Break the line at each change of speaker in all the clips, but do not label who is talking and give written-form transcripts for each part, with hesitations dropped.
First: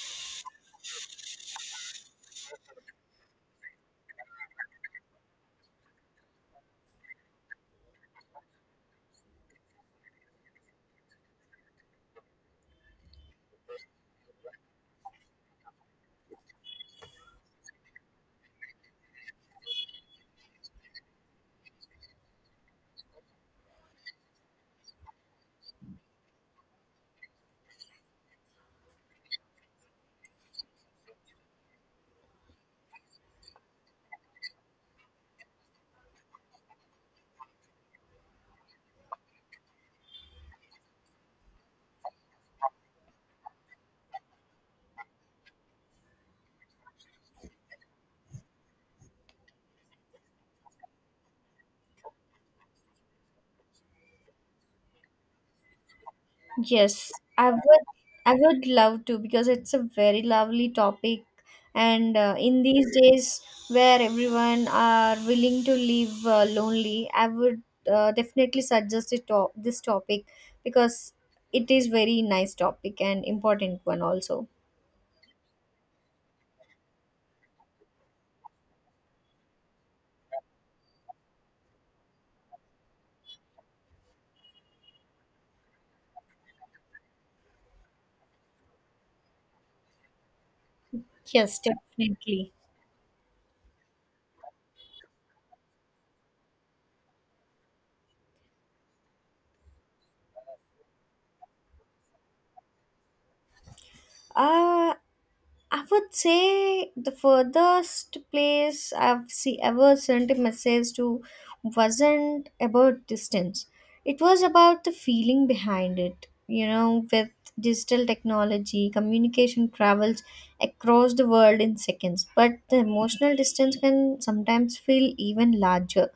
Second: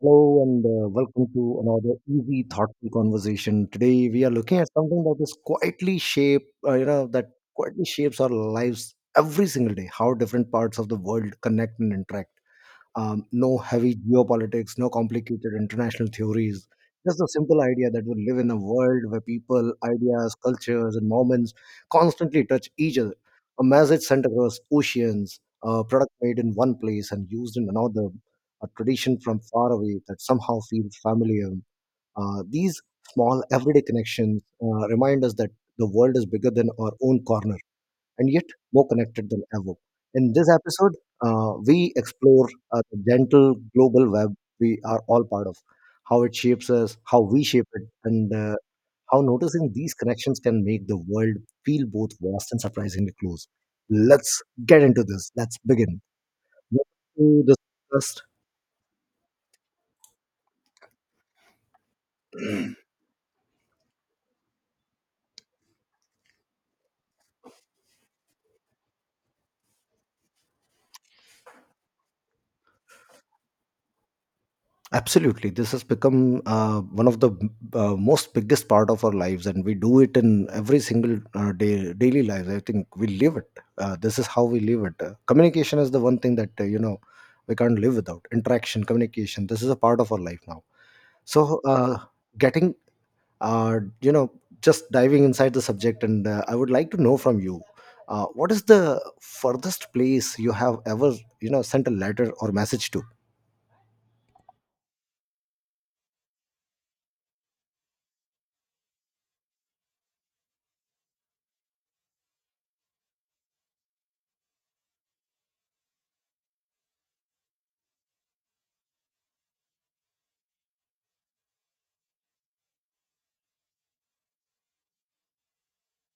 Hello and welcome to another easy, thoughtful conversation. Today we are looking at something that is quietly shape, you know, that quietly shapes our lives every single day. How different parts of the world connect and interact. No heavy geopolitics, no complicated international theories. Just a simple idea that we live in a world where people, ideas, cultures, and moments constantly touch each other. A message sent across oceans, a product made in one place and used in another, a tradition from far away that somehow feels familiar. These small everyday connections remind us that the world is bigger than our own corner and yet more connected than ever. In this episode, we explore the gentle global web we are all part of, how it shapes us, how we shape it, and how noticing these connections can make the world feel both vast and surprisingly close. Let's get into this. Let's begin. Welcome
Yes,
to
I
this
would.
podcast.
I would love to because it's a very lovely topic, and in these days where everyone are willing to live lonely, I would definitely suggest this topic because it is very nice topic and important one also.
Absolutely, this has become one of the most biggest part of our lives, and we do it in every single day, daily lives. I think we live it. This is how we live it. Communication is the one thing that we can't live without. Interaction, communication. This is a part of our life now.
Yes,
So,
definitely.
getting uh, you know just diving inside the subject, and I would like to know from you, what is the furthest place you have ever sent a letter or message to?
Uh, I would say the furthest place ever sent a message to wasn't about distance. It was about the feeling behind it. You know, with digital technology, communication travels across the world in seconds, but the emotional distance can sometimes feel even larger,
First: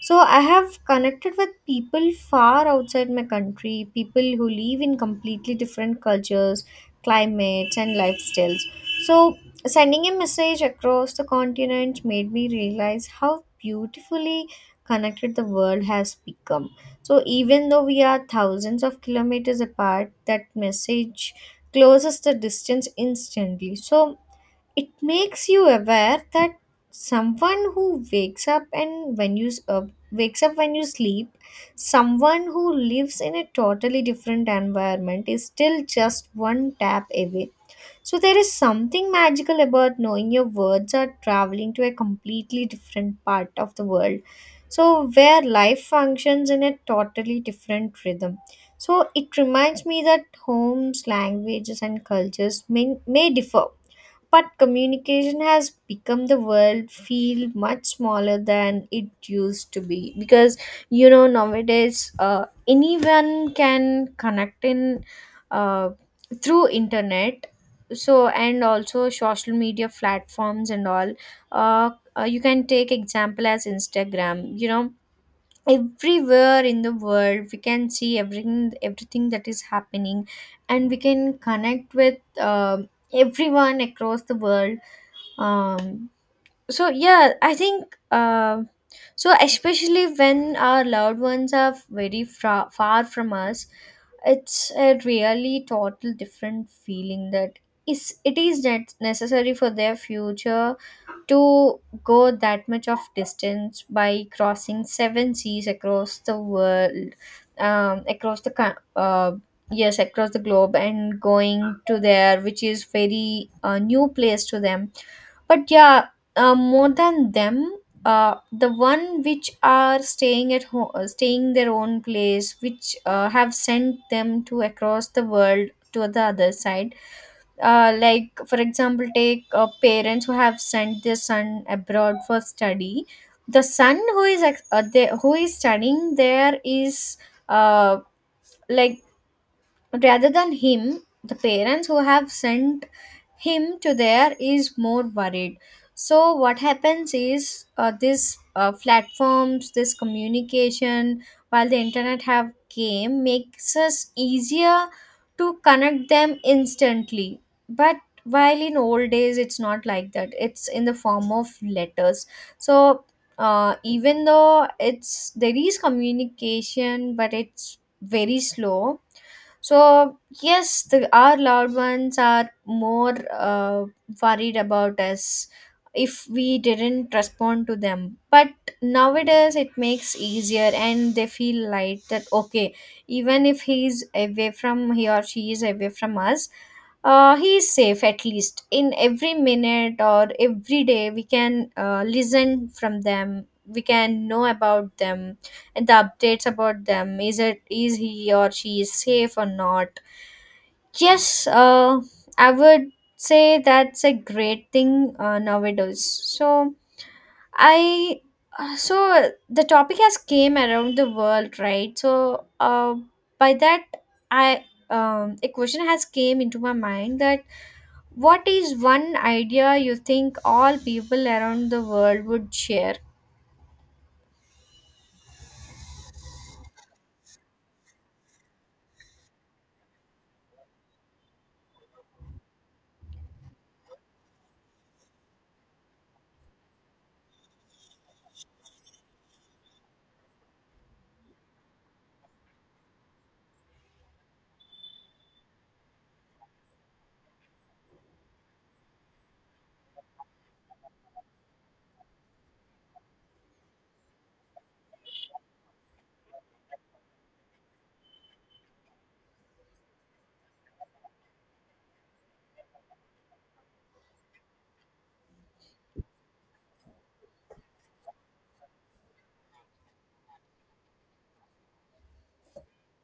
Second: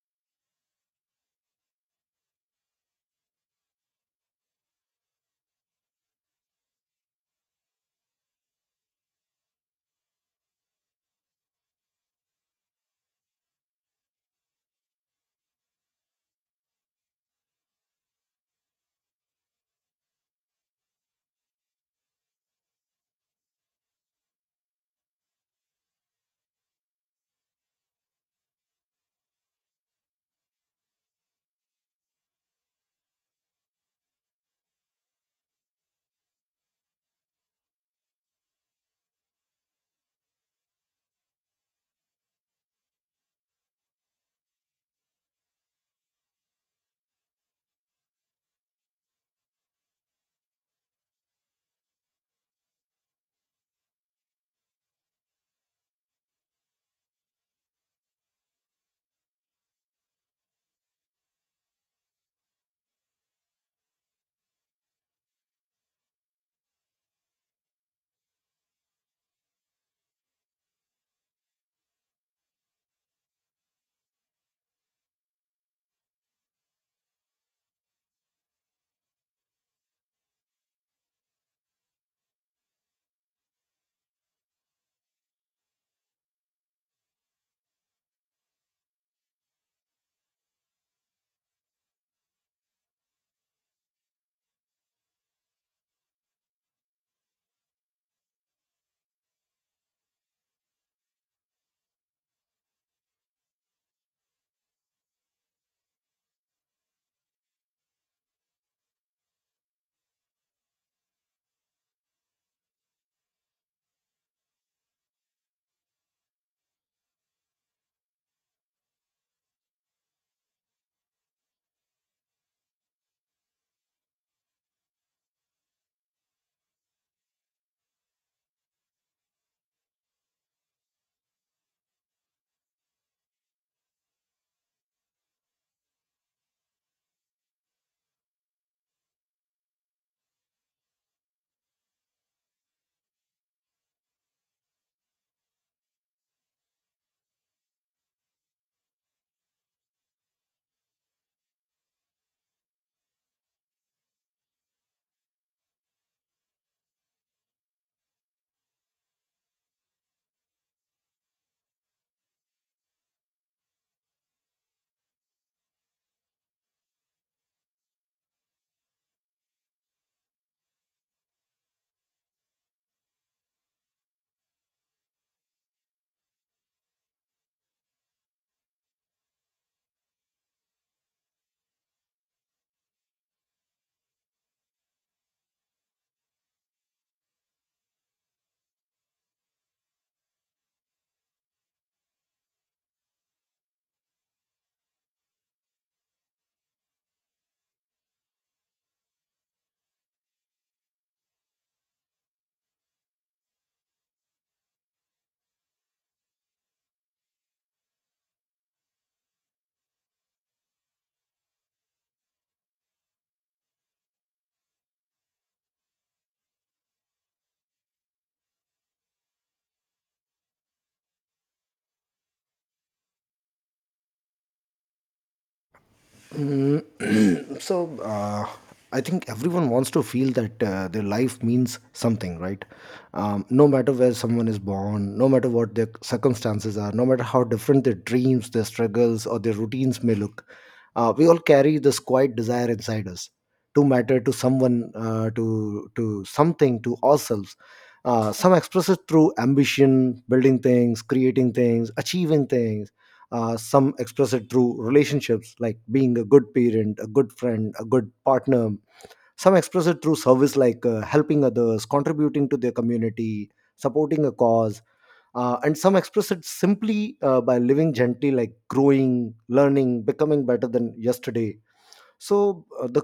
so I have connected with people far outside my country, people who live in completely different cultures, climates, and lifestyles. So sending a message across the continent made me realize how beautifully connected the world has become. So even though we are thousands of kilometers apart, that message closes the distance instantly. So it makes you aware that someone who wakes up and wakes up when you sleep, someone who lives in a totally different environment is still just one tap away, so there is something magical about knowing your words are traveling to a completely different part of the world, so where life functions in a totally different rhythm. So it reminds me that homes, languages and cultures may differ, but communication has become the world feel much smaller than it used to be because you know nowadays anyone can connect in uh, through internet. So and also social media platforms and all, uh, you can take example as Instagram. You know, everywhere in the world we can see everything that is happening, and we can connect with everyone across the world. um, so yeah, I think, so especially when our loved ones are very far from us, it's a really total different feeling, that is it is necessary for their future to go that much of distance by crossing seven seas across the world, um, across the co- uh, yes, across the globe and going to there, which is very new place to them. But yeah, more than them, the one which are staying at home, staying their own place, which have sent them to across the world to the other side. Like for example, take parents who have sent their son abroad for study. The son who is who is studying there is, uh, like, rather than him, the parents who have sent him to there is more worried. So what happens is, this platforms, this communication, while the internet have came, makes us easier to connect them instantly. But while in old days it's not like that, it's in the form of letters. So even though it's there is communication, but it's very slow. So yes, our loved ones are more worried about us if we didn't respond to them. But nowadays, it makes easier, and they feel light that okay, even if he's away from he or she is away from us, he is safe. At least in every minute or every day we can listen from them, we can know about them, and the updates about them is it is he or she is safe or not. Yes, I would say that's a great thing nowadays. So I, so the topic has came around the world, right? So, by that I a question has came into my mind that what is one idea you think all people around the world would share?
Mm, I think everyone wants to feel that their life means something, right? No matter where someone is born, no matter what their circumstances are, no matter how different their dreams, their struggles, or their routines may look, we all carry this quiet desire inside us to matter to someone, to something, to ourselves. Some express it through ambition, building things, creating things, achieving things. Some express it through relationships, like being a good parent, a good friend, a good partner. Some express it through service, like helping others, contributing to their community, supporting a cause. And some express it simply by living gently, like growing, learning, becoming better than yesterday. So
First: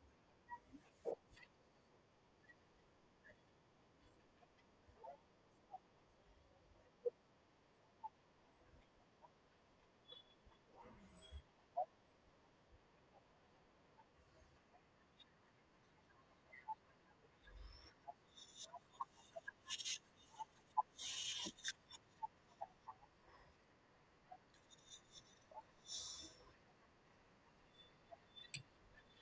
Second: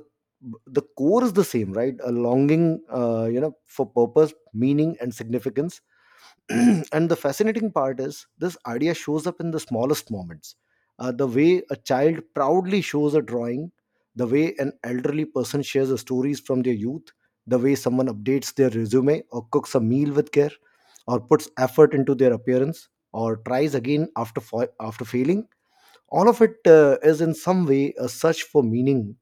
the core is the same, right? A longing, for purpose, meaning, and significance. And the fascinating part is this idea shows up in the smallest moments. The way a child proudly shows a drawing, the way an elderly person shares the stories from their youth, the way someone updates their resume or cooks a meal with care, or puts effort into their appearance, or tries again after after failing. All of it is in some way a search for meaning,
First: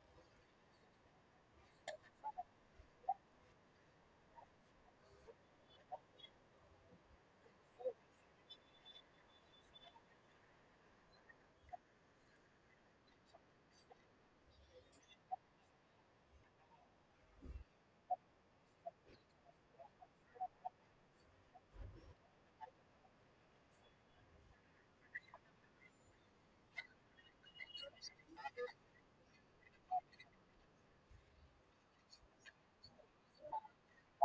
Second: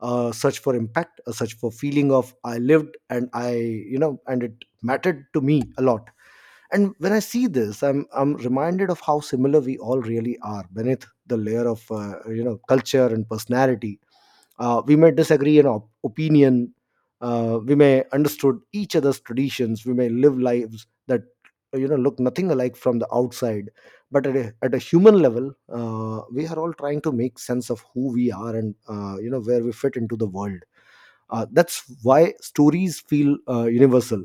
a search for impact, a search for feeling of I lived and I you know and it mattered to me a lot. And when I see this, I'm reminded of how similar we all really are beneath the layer of culture and personality. We may disagree in opinion. We may understood each other's traditions. We may live lives that look nothing alike from the outside. But at a human level, we are all trying to make sense of who we are and where we fit into the world. That's why stories feel universal,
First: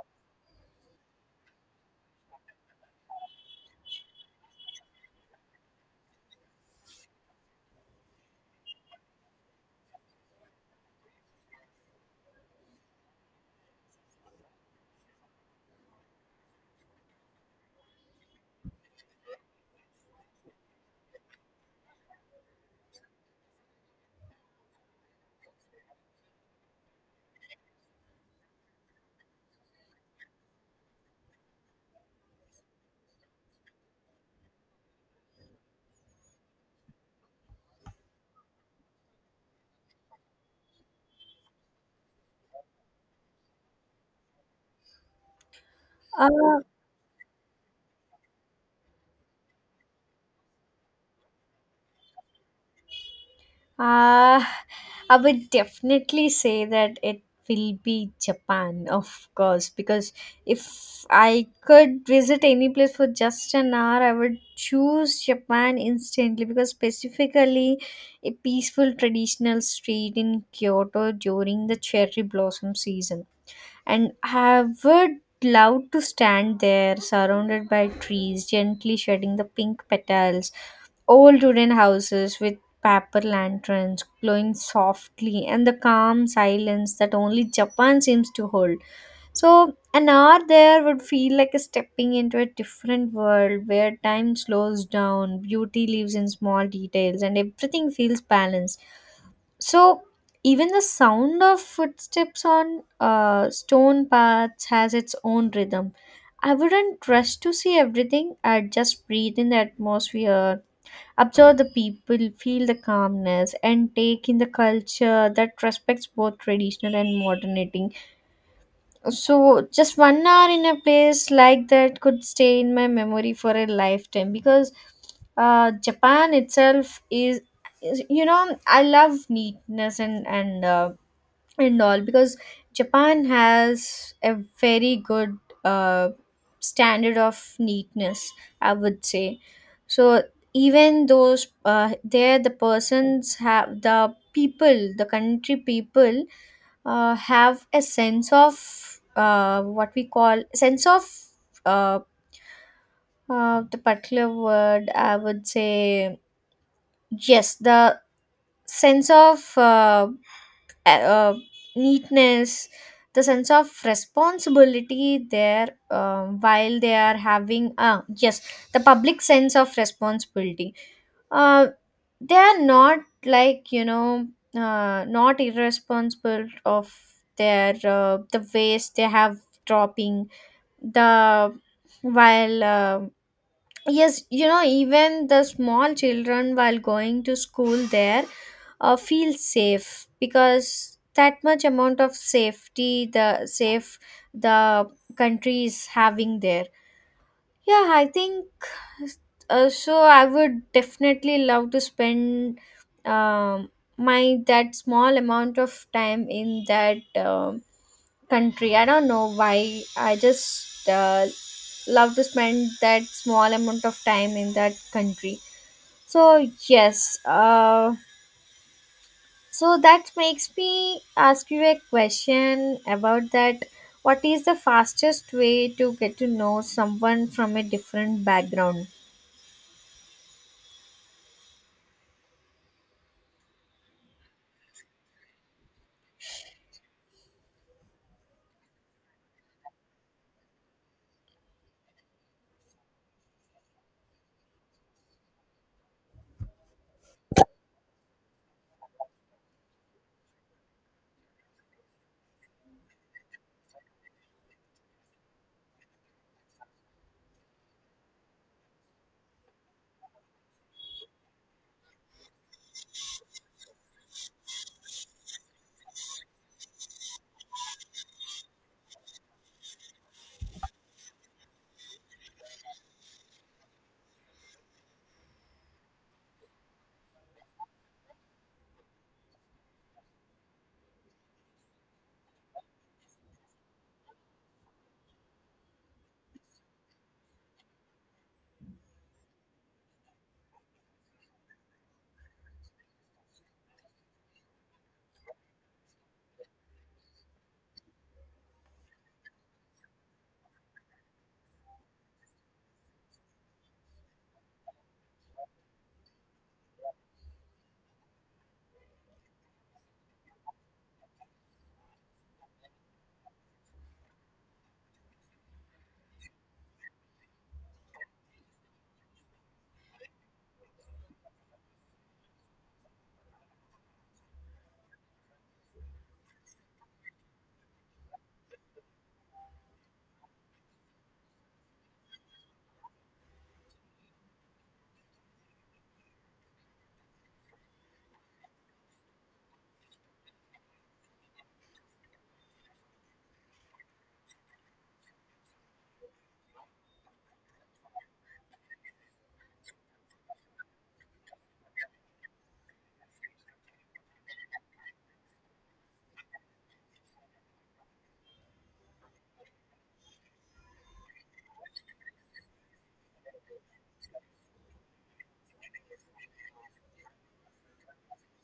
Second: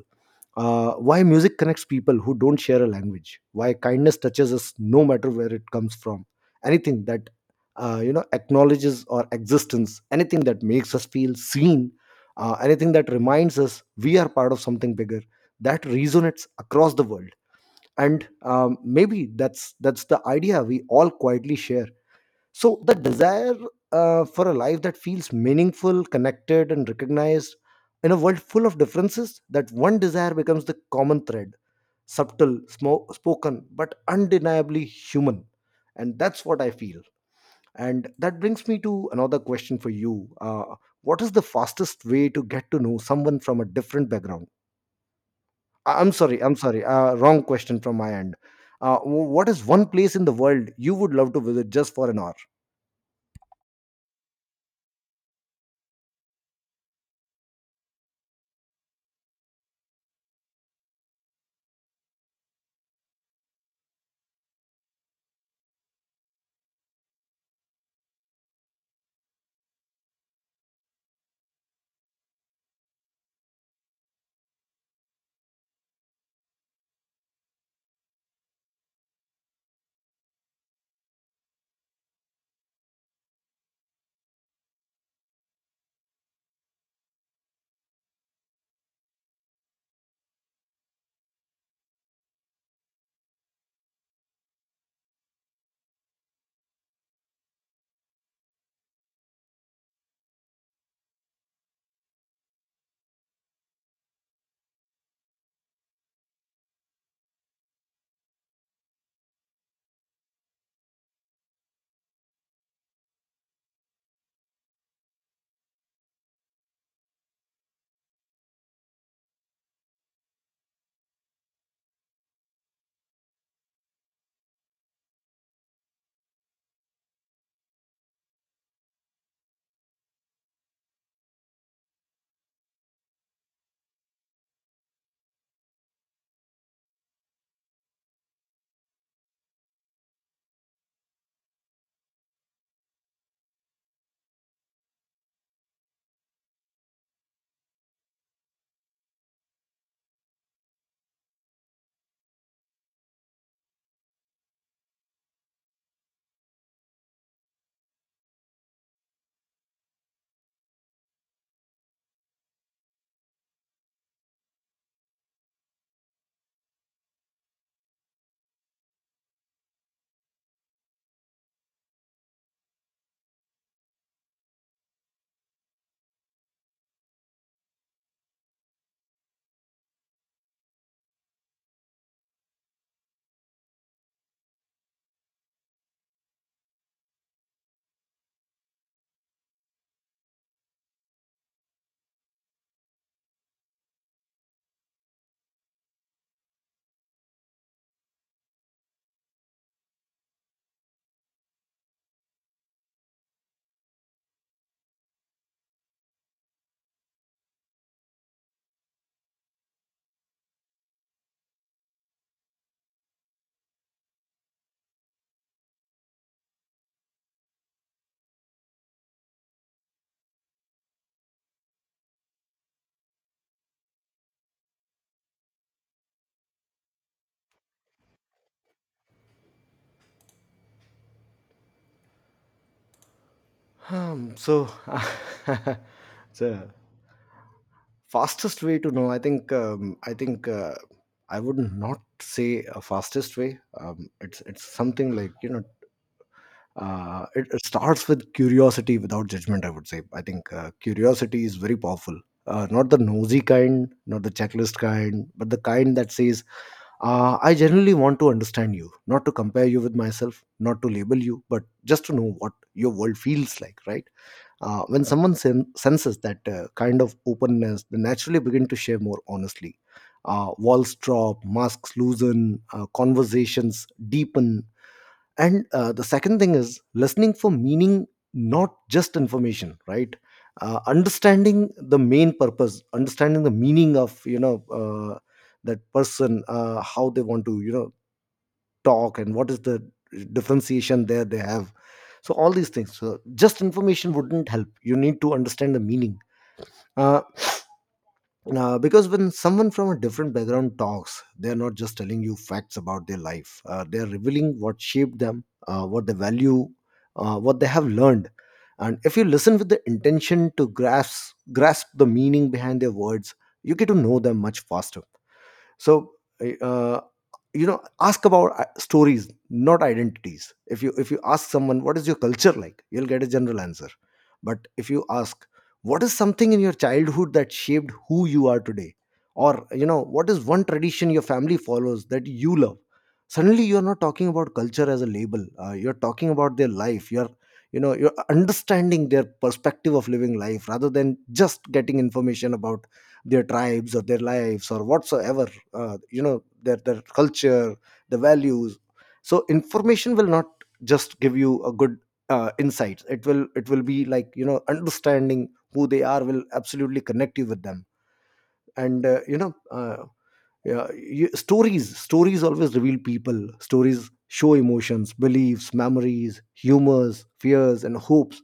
why music connects people who don't share a language. Why kindness touches us no matter where it comes from. Anything that acknowledges our existence. Anything that makes us feel seen. Anything that reminds us we are part of something bigger. That resonates across the world. And maybe that's the idea we all quietly share. So the desire for a life that feels meaningful, connected, and recognized in a world full of differences, that one desire becomes the common thread, subtle, spoken, but undeniably human. And that's what I feel. And that brings me to another question for you. What is the fastest way to get to know someone from a different background? I'm sorry, I'm
Uh,
sorry, wrong question from my end. What is one place in the world you would love to visit just for an hour?
uh, I would definitely say that it will be Japan, of course, because if I could visit any place for just an hour, I would choose Japan instantly because, specifically, a peaceful traditional street in Kyoto during the cherry blossom season. And I would love to stand there surrounded by trees, gently shedding the pink petals, old wooden houses with paper lanterns glowing softly, and the calm silence that only Japan seems to hold. So, an hour there would feel like stepping into a different world where time slows down, beauty lives in small details, and everything feels balanced. So even the sound of footsteps on stone paths has its own rhythm. I wouldn't rush to see everything. I'd just breathe in the atmosphere, observe the people, feel the calmness, and take in the culture that respects both traditional and modernity. So just 1 hour in a place like that could stay in my memory for a lifetime, because Japan itself is you know, I love neatness, and and all, because Japan has a very good uh, standard of neatness, I would say. So even those, there the persons have, the people, the country people, have a sense of, what we call sense of, uh, the particular word, I would say. Yes, the sense of, uh, uh, neatness, the sense of responsibility there, um, while they are having, yes, the public sense of responsibility. uh, they are not, like you know, not irresponsible of their, the waste they have dropping, the, while, yes, you know, even the small children while going to school there feel safe, because that much amount of safety the safe the country is having there. Yeah, I think, so. I would definitely love to spend, um, my that small amount of time in that country. I don't know why. I just love to spend that small amount of time in that country. So yes, so that makes me ask you a question about that. What is the fastest way to get to know someone from a different background?
Um, so, the fastest way to know, I would not say a fastest way. It's something like you know, it, it starts with curiosity without judgment, I would say. I think curiosity is very powerful. Not the nosy kind, not the checklist kind, but the kind that says, "I generally want to understand you, not to compare you with myself, not to label you, but just to know what your world feels like." Right, when someone senses that kind of openness, they naturally begin to share more honestly. Walls drop, masks loosen, conversations deepen. And the second thing is listening for meaning, not just information, right? Understanding the main purpose, understanding the meaning of that person, how they want to talk, and what is the differentiation there they have. So all these things, so just information wouldn't help, you need to understand the meaning. uh, because when someone from a different background talks, they're not just telling you facts about their life, they're revealing what shaped them, what they value, what they have learned. And if you listen with the intention to grasp the meaning behind their words, you get to know them much faster. So uh, ask about stories, not identities. If you ask someone what is your culture like, you'll get a general answer. But if you ask what is something in your childhood that shaped who you are today, or what is one tradition your family follows that you love, suddenly you're not talking about culture as a label, you're talking about their life. You're you know You're understanding their perspective of living life rather than just getting information about their tribes or their lives or whatsoever. Their culture, the values. So information will not just give you a good insights. It will, it will be like understanding who they are will absolutely connect you with them. And stories, stories always reveal people. Stories show emotions, beliefs, memories, humors, fears, and hopes.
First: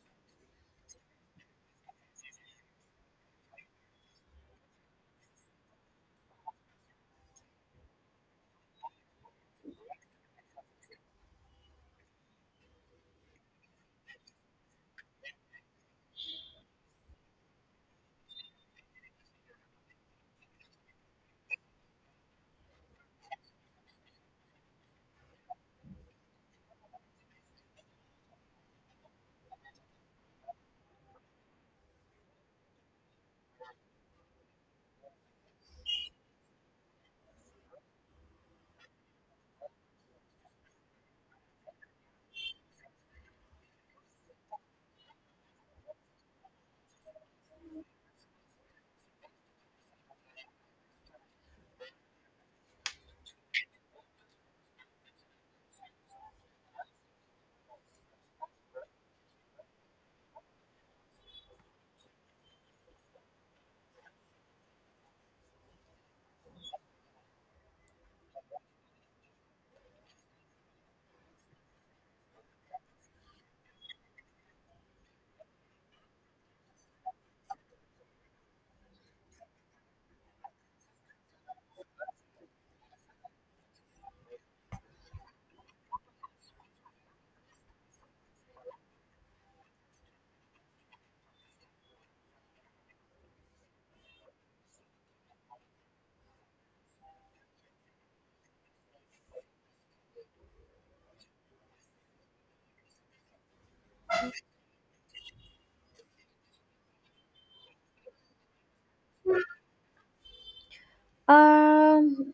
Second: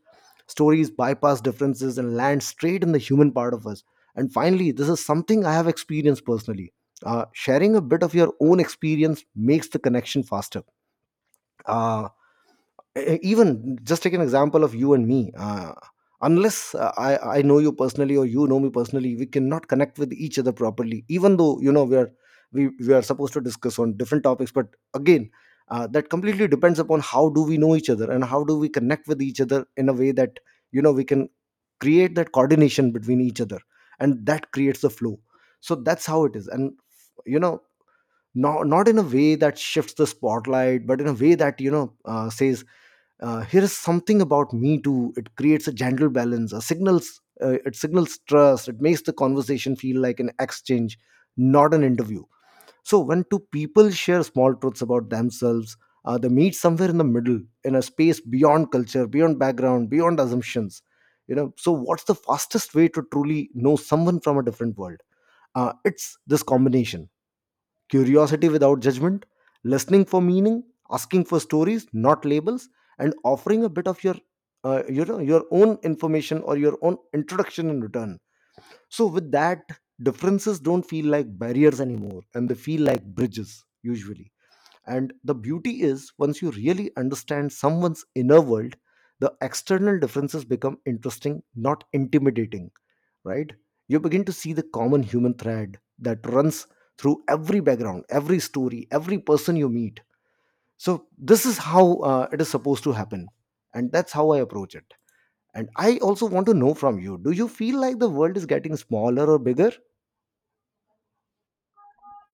Stories bypass differences and land straight in the human part of us. And finally, this is something I have experienced personally. Sharing a bit of your own experience makes the connection faster. uh, Even just take an example of you and me. Unless I know you personally or you know me personally, we cannot connect with each other properly, even though we are supposed to discuss on different topics, but again, that completely depends upon how do we know each other and how do we connect with each other in a way that we can create that coordination between each other, and that creates the flow. So that's how it is. And you know not, not in a way that shifts the spotlight, but in a way that says, here is something about me too. It creates a gentle balance, a signals, it signals trust. It makes the conversation feel like an exchange, not an interview. So when two people share small truths about themselves, they meet somewhere in the middle, in a space beyond culture, beyond background, beyond assumptions. So what's the fastest way to truly know someone from a different world? It's this combination: curiosity without judgment, listening for meaning, asking for stories, not labels, and offering a bit of your your own information or your own introduction in return. So with that, differences don't feel like barriers anymore, and they feel like bridges usually. And the beauty is, once you really understand someone's inner world, the external differences become interesting, not intimidating, right? You begin to see the common human thread that runs through every background, every story, every person you meet. So, this is how it is supposed to happen. And that's how I approach it. And I also want to know from you, do you feel like the world is getting smaller or bigger?
Um,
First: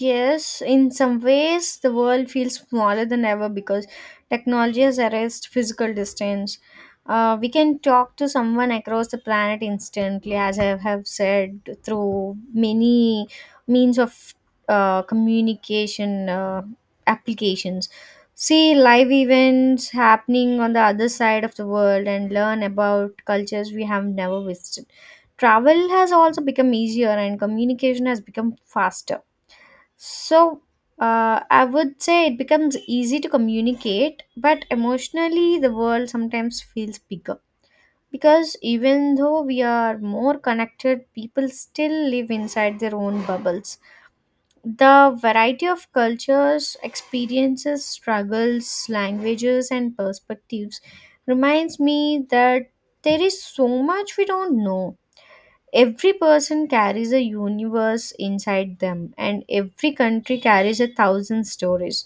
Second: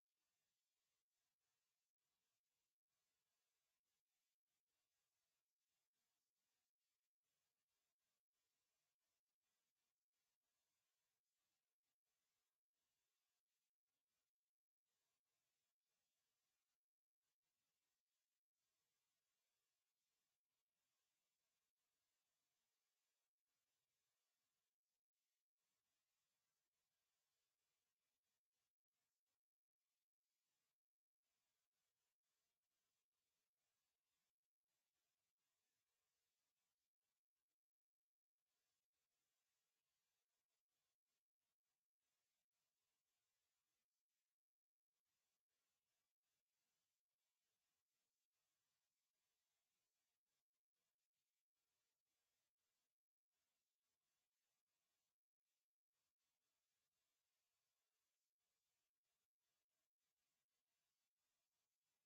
yes, in some ways, the world feels smaller than ever because technology has erased physical distance. We can talk to someone across the planet instantly, as I have said, through many means of communication applications. See live events happening on the other side of the world and learn about cultures we have never visited. Travel has also become easier, and communication has become faster. So, I would say it becomes easy to communicate, but emotionally, the world sometimes feels bigger. Because even though we are more connected, people still live inside their own bubbles. The variety of cultures, experiences, struggles, languages, and perspectives reminds me that there is so much we don't know. Every person carries a universe inside them, and every country carries a thousand stories.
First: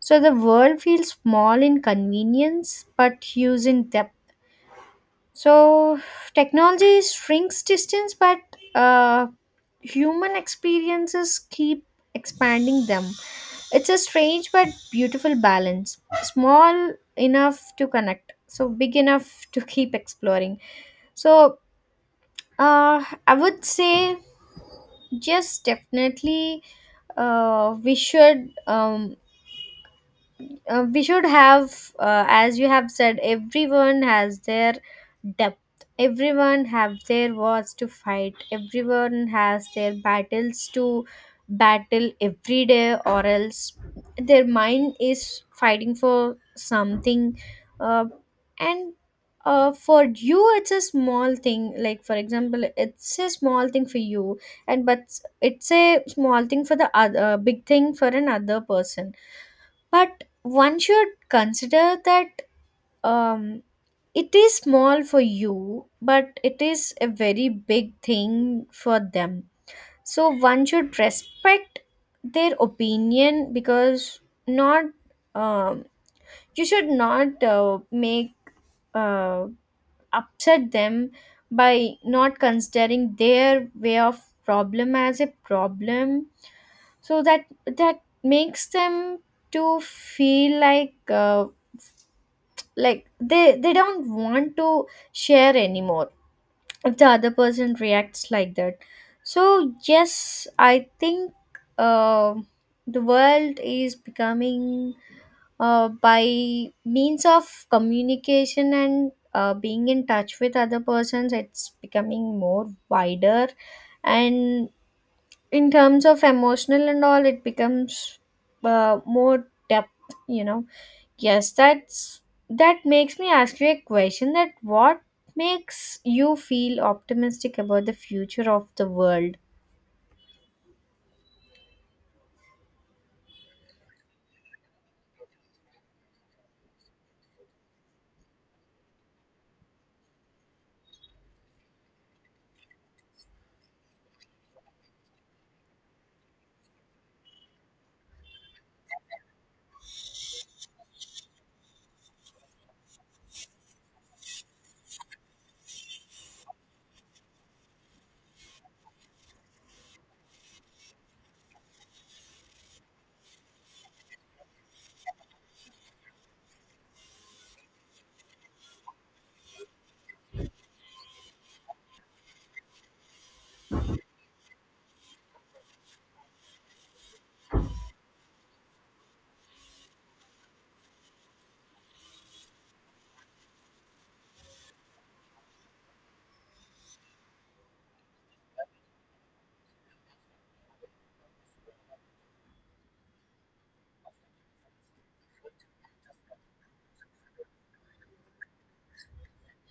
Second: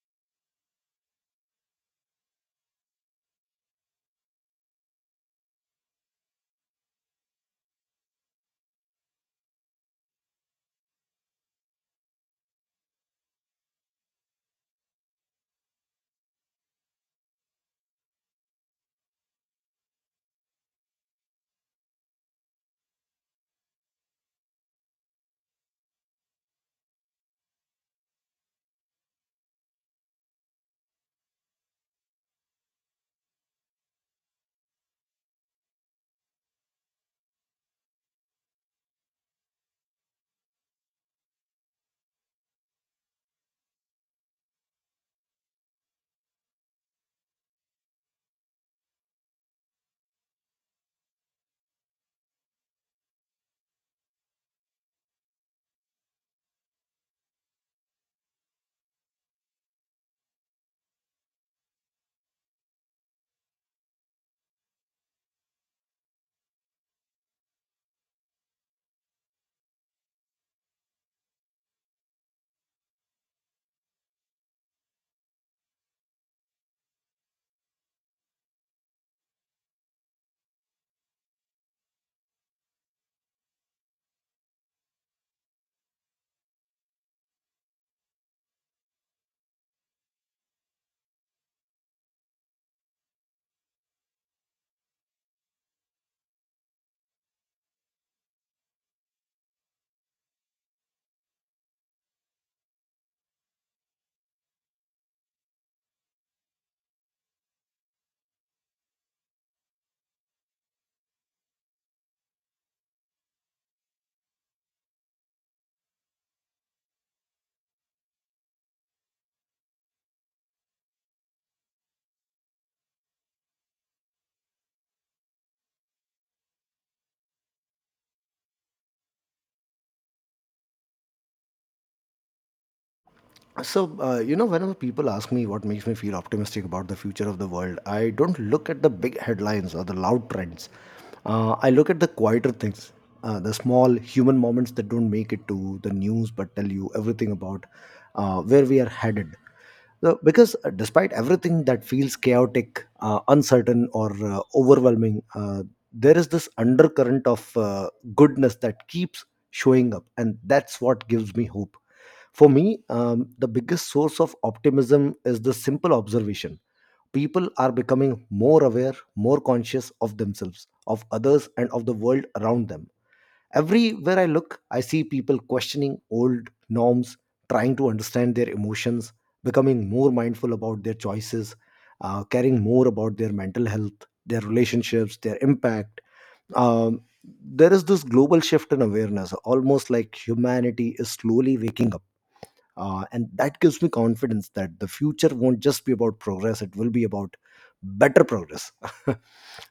So the world feels small in convenience but huge in depth. So technology shrinks distance, but uh, human experiences keep expanding them. It's a strange but beautiful balance. Small enough to connect, so big enough to keep exploring. So I would say. Yes, definitely. Uh, we should um, we should have, as you have said, everyone has their depth, everyone have their wars to fight, everyone has their battles to battle every day, or else their mind is fighting for something, uh, and, for you it's a small thing, like for example it's a small thing for you and but it's a small thing for the other, big thing for another person, but one should consider that, um, it is small for you but it is a very big thing for them. So one should respect their opinion, because not, um, you should not make uh, upset them by not considering their way of problem as a problem. So that makes them to feel like they don't want to share anymore if the other person reacts like that. So yes, I think, uh, the world is becoming, by means of communication and being in touch with other persons, it's becoming more wider, and in terms of emotional and all it becomes more depth, you know. Yes, that makes me ask you a question that what makes you feel optimistic about the future of the world?
So, whenever people ask me what makes me feel optimistic about the future of the world, I don't look at the big headlines or the loud trends. I look at the quieter things, the small human moments that don't make it to the news but tell you everything about where we are headed. Because despite everything that feels chaotic, uncertain, or overwhelming, there is this undercurrent of goodness that keeps showing up, and that's what gives me hope. For me, the biggest source of optimism is the simple observation. People are becoming more aware, more conscious of themselves, of others, and of the world around them. Everywhere I look, I see people questioning old norms, trying to understand their emotions, becoming more mindful about their choices, caring more about their mental health, their relationships, their impact. Um, there is this global shift in awareness, almost like humanity is slowly waking up, and that gives me confidence that the future won't just be about progress, it will be about better progress.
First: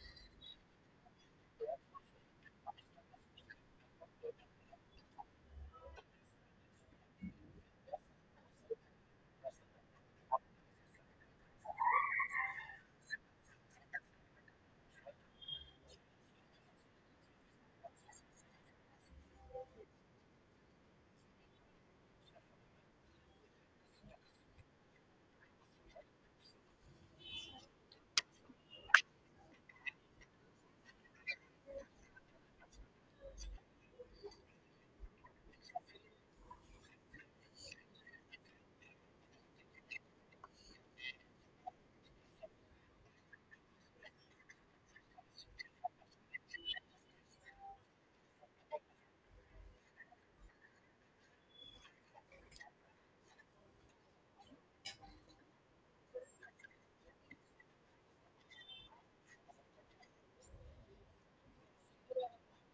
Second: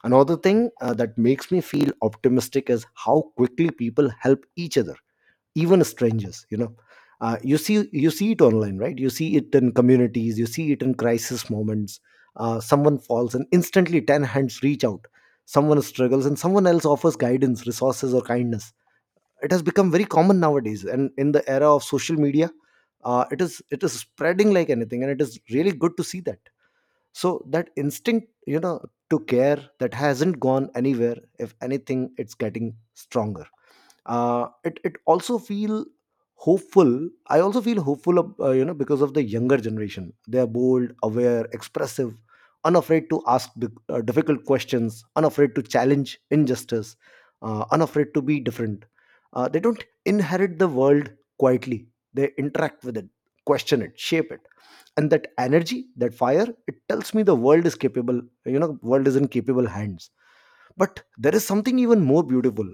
Another thing that makes me feel optimistic is how quickly people help each other, even strangers, you know. You see it online, right? You see it in communities, you see it in crisis moments. Someone falls and instantly 10 hands reach out. Someone struggles and someone else offers guidance, resources, or kindness. It has become very common nowadays, and in the era of social media, it is spreading like anything, and it is really good to see that. So that instinct, you know, to care, that hasn't gone anywhere. If anything, it's getting stronger. It also feel hopeful. I also feel hopeful you know, because of the younger generation. They are bold, aware, expressive, unafraid to ask the, difficult questions, unafraid to challenge injustice, unafraid to be different. They don't inherit the world quietly, they interact with it, question it, shape it. And that energy, that fire, it tells me the world is capable. You know, world is in capable hands. But there is something even more beautiful.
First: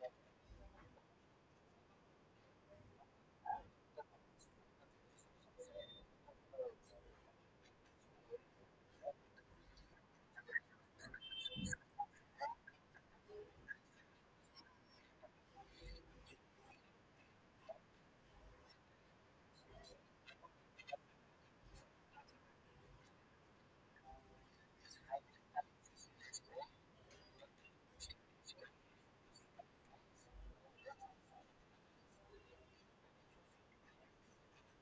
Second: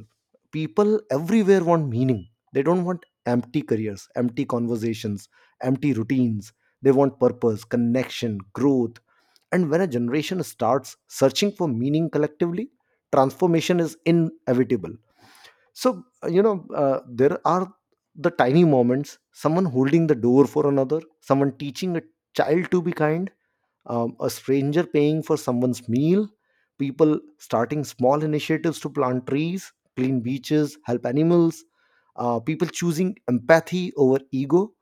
People everywhere want meaning. They don't want empty careers, empty conversations, empty routines. They want purpose, connection, growth. And when a generation starts searching for meaning collectively, transformation is inevitable. So there are the tiny moments: someone holding the door for another, someone teaching a child to be kind, a stranger paying for someone's meal, people starting small initiatives to plant trees, clean beaches, help animals, people choosing empathy over ego.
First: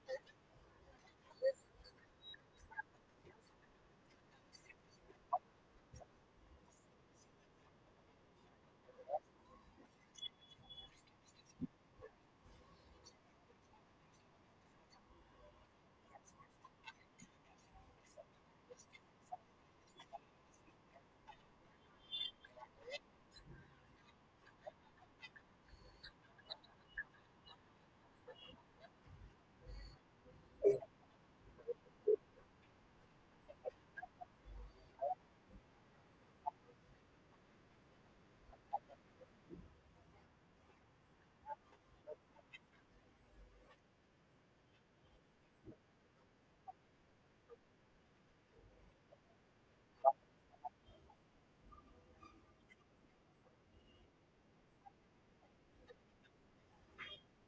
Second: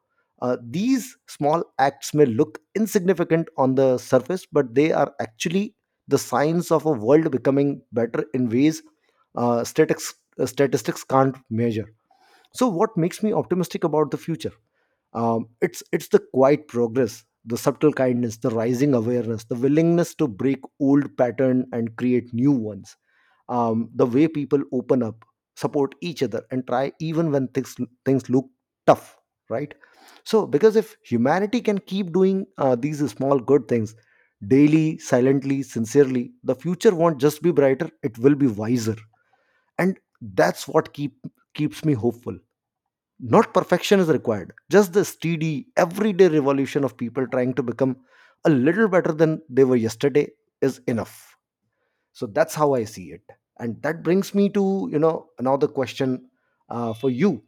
These small acts may look insignificant on the surface, but they are actually the signs of a world becoming better in ways statistics can't measure. So, what makes me optimistic about the future? It's the quiet progress, the subtle kindness, the rising awareness, the willingness to break old pattern and create new ones, the way people open up, support each other, and try even when things look tough, right? Because if humanity can keep doing these small good things daily, silently, sincerely, the future won't just be brighter, it will be wiser. And that's what keeps me hopeful. Not perfection is required, just the steady, everyday revolution of people trying to become a little better than they were yesterday is enough. So that's how I see it. And that brings me to, you know, another question for you.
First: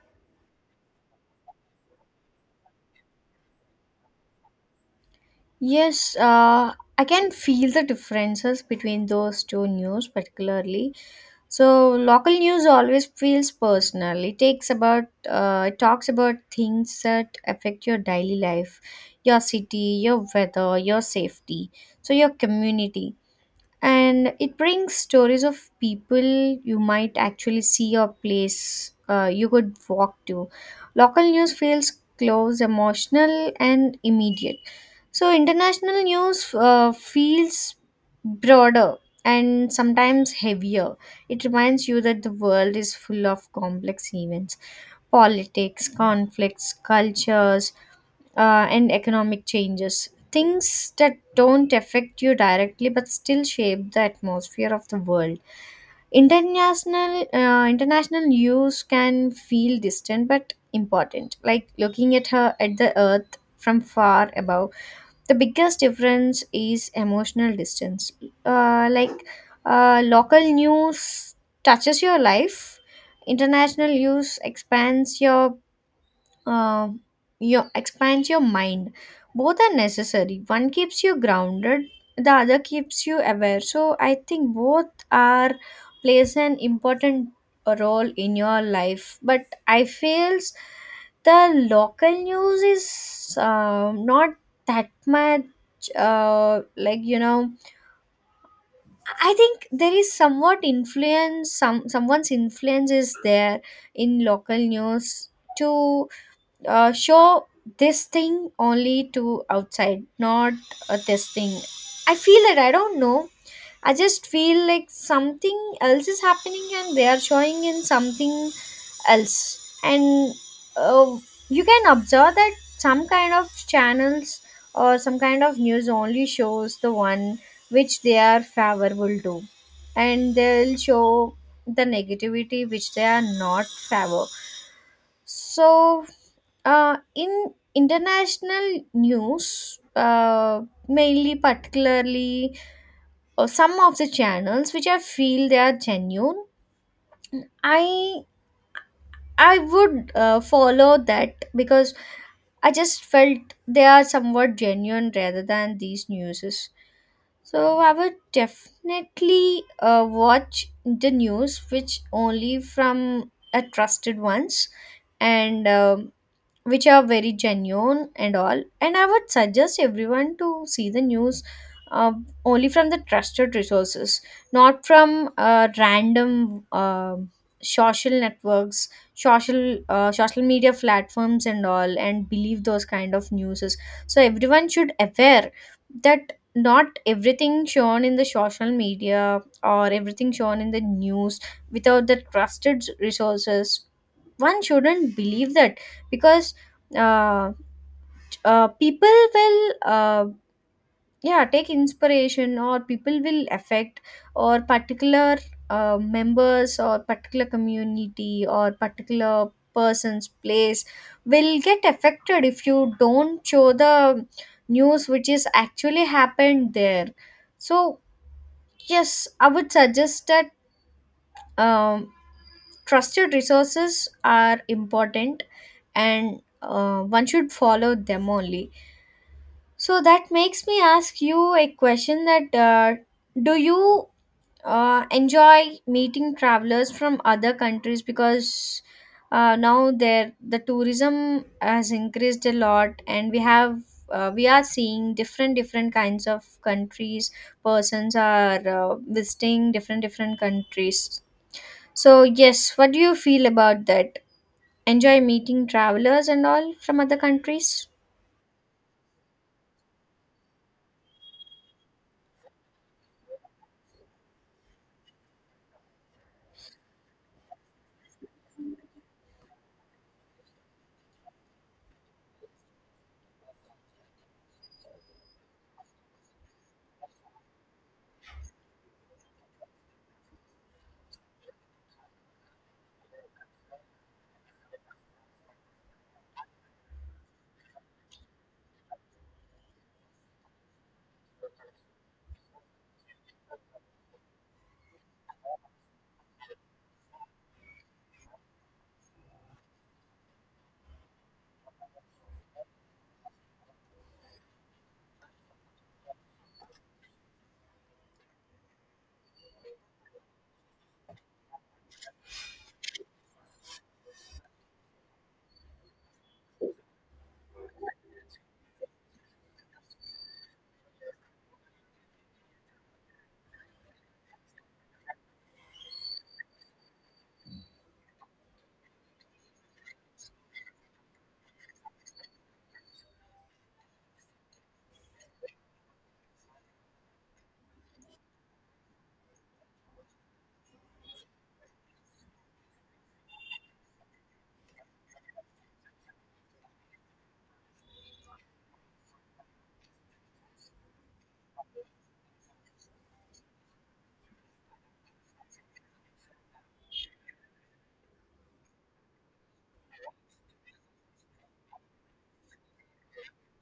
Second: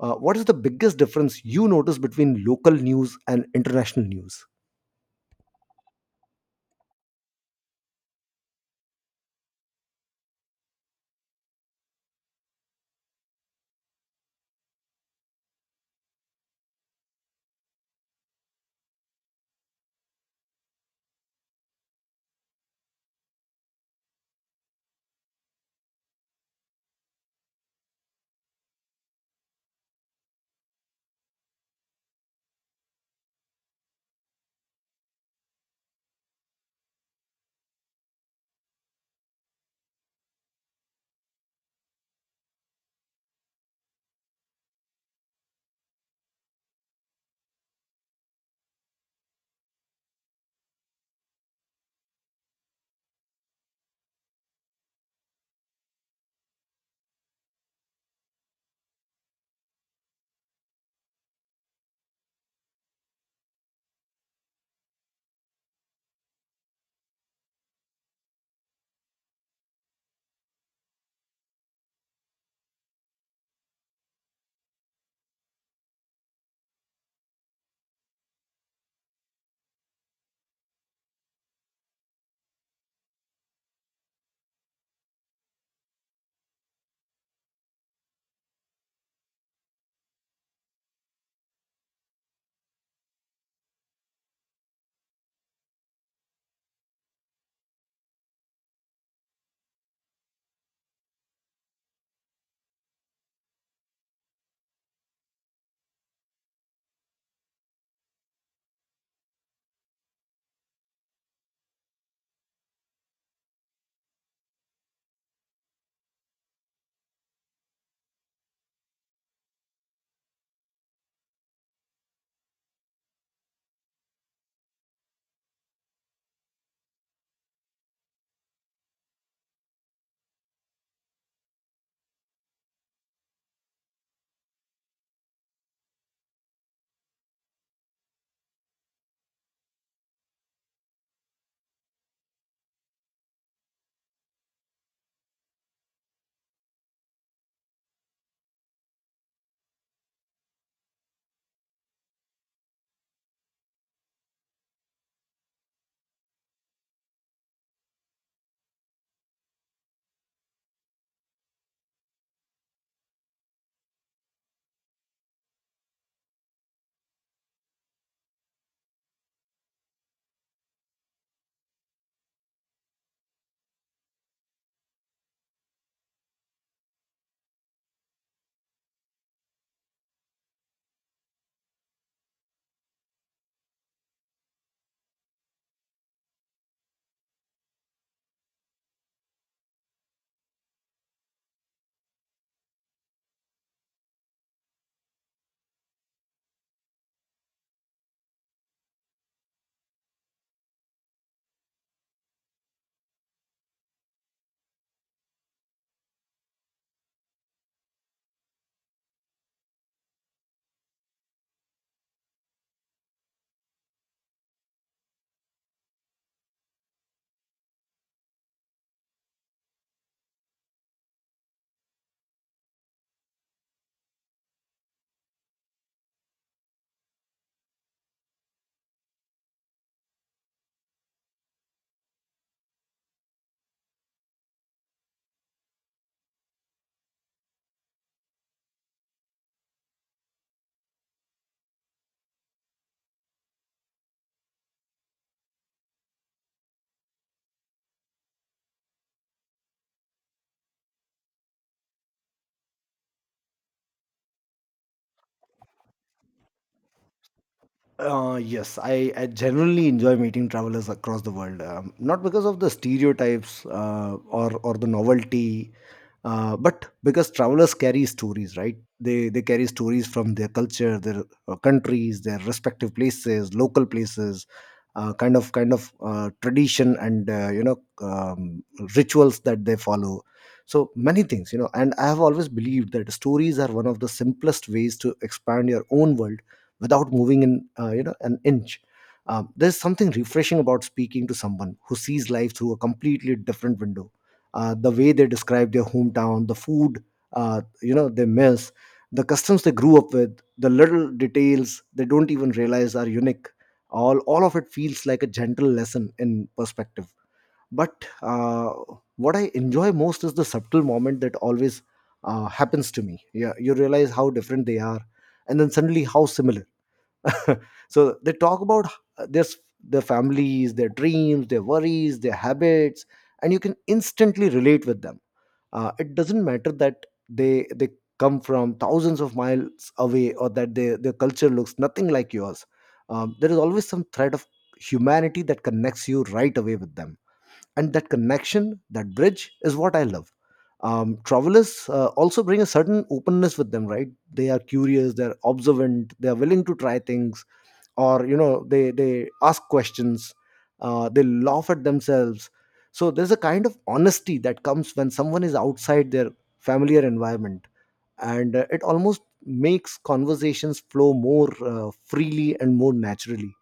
What is the biggest difference you notice between local news and international news?
Yes, I can feel the differences between those two news particularly. So local news always feels personal. It talks about things that affect your daily life, your city, your weather, your safety, so your community. And it brings stories of people you might actually see, or place you could walk to. Local news feels close, emotional, and immediate. So international news feels broader and sometimes heavier. It reminds you that the world is full of complex events, politics, conflicts, cultures, and economic changes. Things that don't affect you directly but still shape the atmosphere of the world. International news can feel distant but important, like looking at her at the earth from far above. The biggest difference is emotional distance. Like, local news touches your life. International news expands your, uh, expands your mind. Both are necessary, one keeps you grounded, the other keeps you aware. So I think both are plays an important role in your life, but I feels the local news is not that much, like you know, I think there is somewhat influence, someone's influence is there in local news, to show this thing only to outside, not this thing. I feel that, I don't know, I just feel like something else is happening and they are showing in something else. And uh, you can observe that some kind of channels or some kind of news only shows the one which they are favorable to, and they'll show the negativity which they are not favor. So, in international news, mainly particularly, some of the channels which I feel they are genuine, I I would follow that, because I just felt they are somewhat genuine rather than these newses. So I would definitely watch the news which only from trusted ones, and. Which are very genuine and all. And I would suggest everyone to see the news uh, only from the trusted resources, not from random social networks, social media platforms, and all, and believe those kind of newses. So everyone should aware that not everything shown in the social media or everything shown in the news without the trusted resources, one shouldn't believe that. Because, uh, people will yeah, take inspiration, or people will affect, or particular members, or particular community, or particular person's place will get affected if you don't show the news which is actually happened there. So yes, I would suggest that, um, trusted resources are important, and one should follow them only. So that makes me ask you a question that, do you enjoy meeting travelers from other countries, because now there the tourism has increased a lot, and we are seeing different different kinds of countries, persons are visiting different different countries. So yes, what do you feel about that, enjoy meeting travelers and all from other countries?
Yes, I generally enjoy meeting travelers across the world. Not because of the stereotypes or the novelty, but because travelers carry stories, right? They carry stories from their culture, their countries, their respective places, local places, kind of tradition, and um, rituals that they follow. So many things, you know. And I have always believed that stories are one of the simplest ways to expand your own world without moving in, you know, an inch. There's something refreshing about speaking to someone who sees life through a completely different window. The way they describe their hometown, the food, you know, they miss the customs they grew up with, the little details they don't even realize are unique, all of it feels like a gentle lesson in perspective. But what I enjoy most is the subtle moment that always happens to me. Yeah, you realize how different they are, and then suddenly how similar. So they talk about uh, this, their their families, their dreams, their worries, their habits, and you can instantly relate with them. It doesn't matter that they come from thousands of miles away, or that they, their culture looks nothing like yours. There is always some thread of humanity that connects you right away with them, and that connection, that bridge, is what I love. Travelers also bring a certain openness with them, right? They are curious, they're observant, they are willing to try things, or you know, they ask questions, they laugh at themselves. So there's a kind of honesty that comes when someone is outside their familiar environment, and it almost makes conversations flow more freely and more naturally.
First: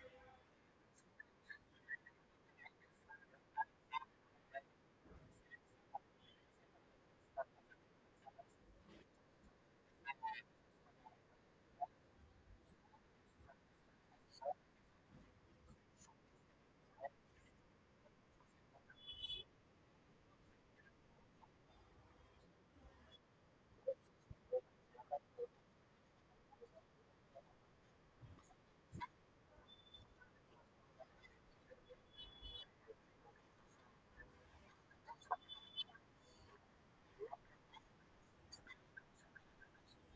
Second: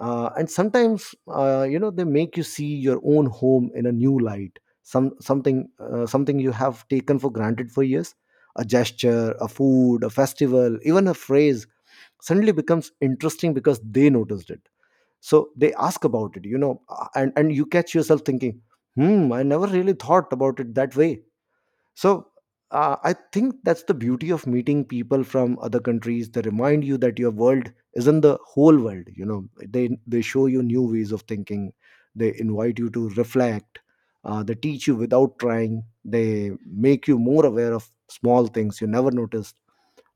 And sometimes you know, they make you see your own home in a new light. Something something you have taken for granted for years, a gesture, a food, a festival, even a phrase, suddenly becomes interesting because they noticed it. So they ask about it, you know, and you catch yourself thinking, hmm, I never really thought about it that way. So I think that's the beauty of meeting people from other countries. They remind you that your world isn't the whole world, you know. They show you new ways of thinking, they invite you to reflect, they teach you without trying, they make you more aware of small things you never noticed.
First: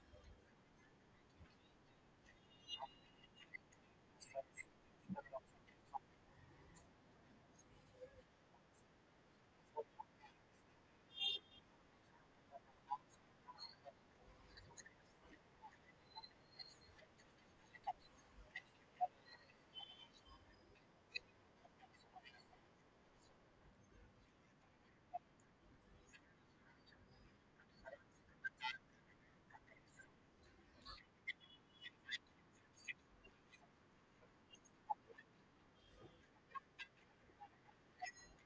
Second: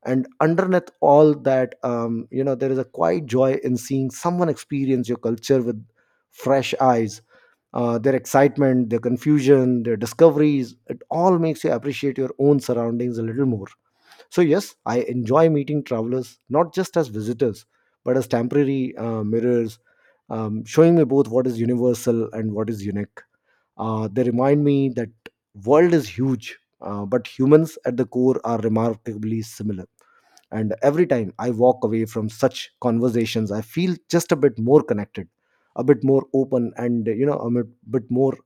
And underneath all that, you know, there is a quiet joy in seeing someone experience your culture with fresh eyes. Their excitement, their confusion, their discoveries, it all makes you appreciate your own surroundings a little more. So yes, I enjoy meeting travelers not just as visitors, but as temporary mirrors, showing me both what is universal and what is unique. They remind me that world is huge, but humans at the core are remarkably similar. And every time I walk away from such conversations, I feel just a bit more connected, a bit more open, and you know, I'm a bit more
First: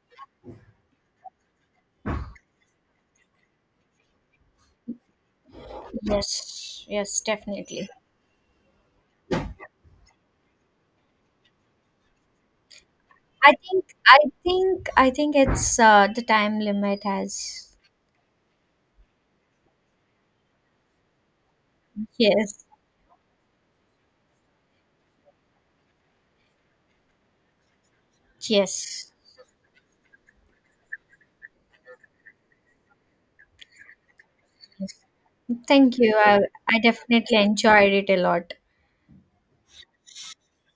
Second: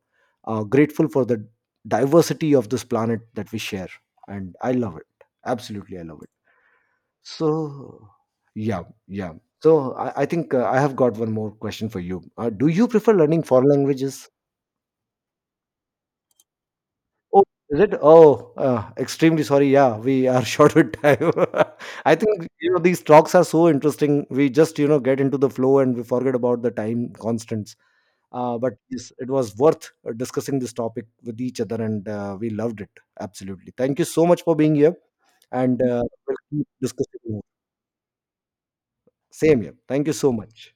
grateful for the diversity of this planet that we share. And I love it. Absolutely, I love it.
Yes, yes, definitely.
So, yeah, yeah. So I think I have got one more question for you. Do you prefer learning
I
foreign
think I
languages?
I think it's, the time limit
Oh,
has.
is it? Oh, extremely sorry. Yeah, we are short with time. I think
Yes,
you know these talks are so interesting. We just, you know, get into the flow and we forget about the time constants. But
yes.
yes, it was worth discussing this topic with each other, and we loved it, absolutely. Thank you so much for being here, and
Thank you.
we'll
I
keep
I
discussing
definitely
more.
enjoyed it a lot.
Same here. Thank you so much.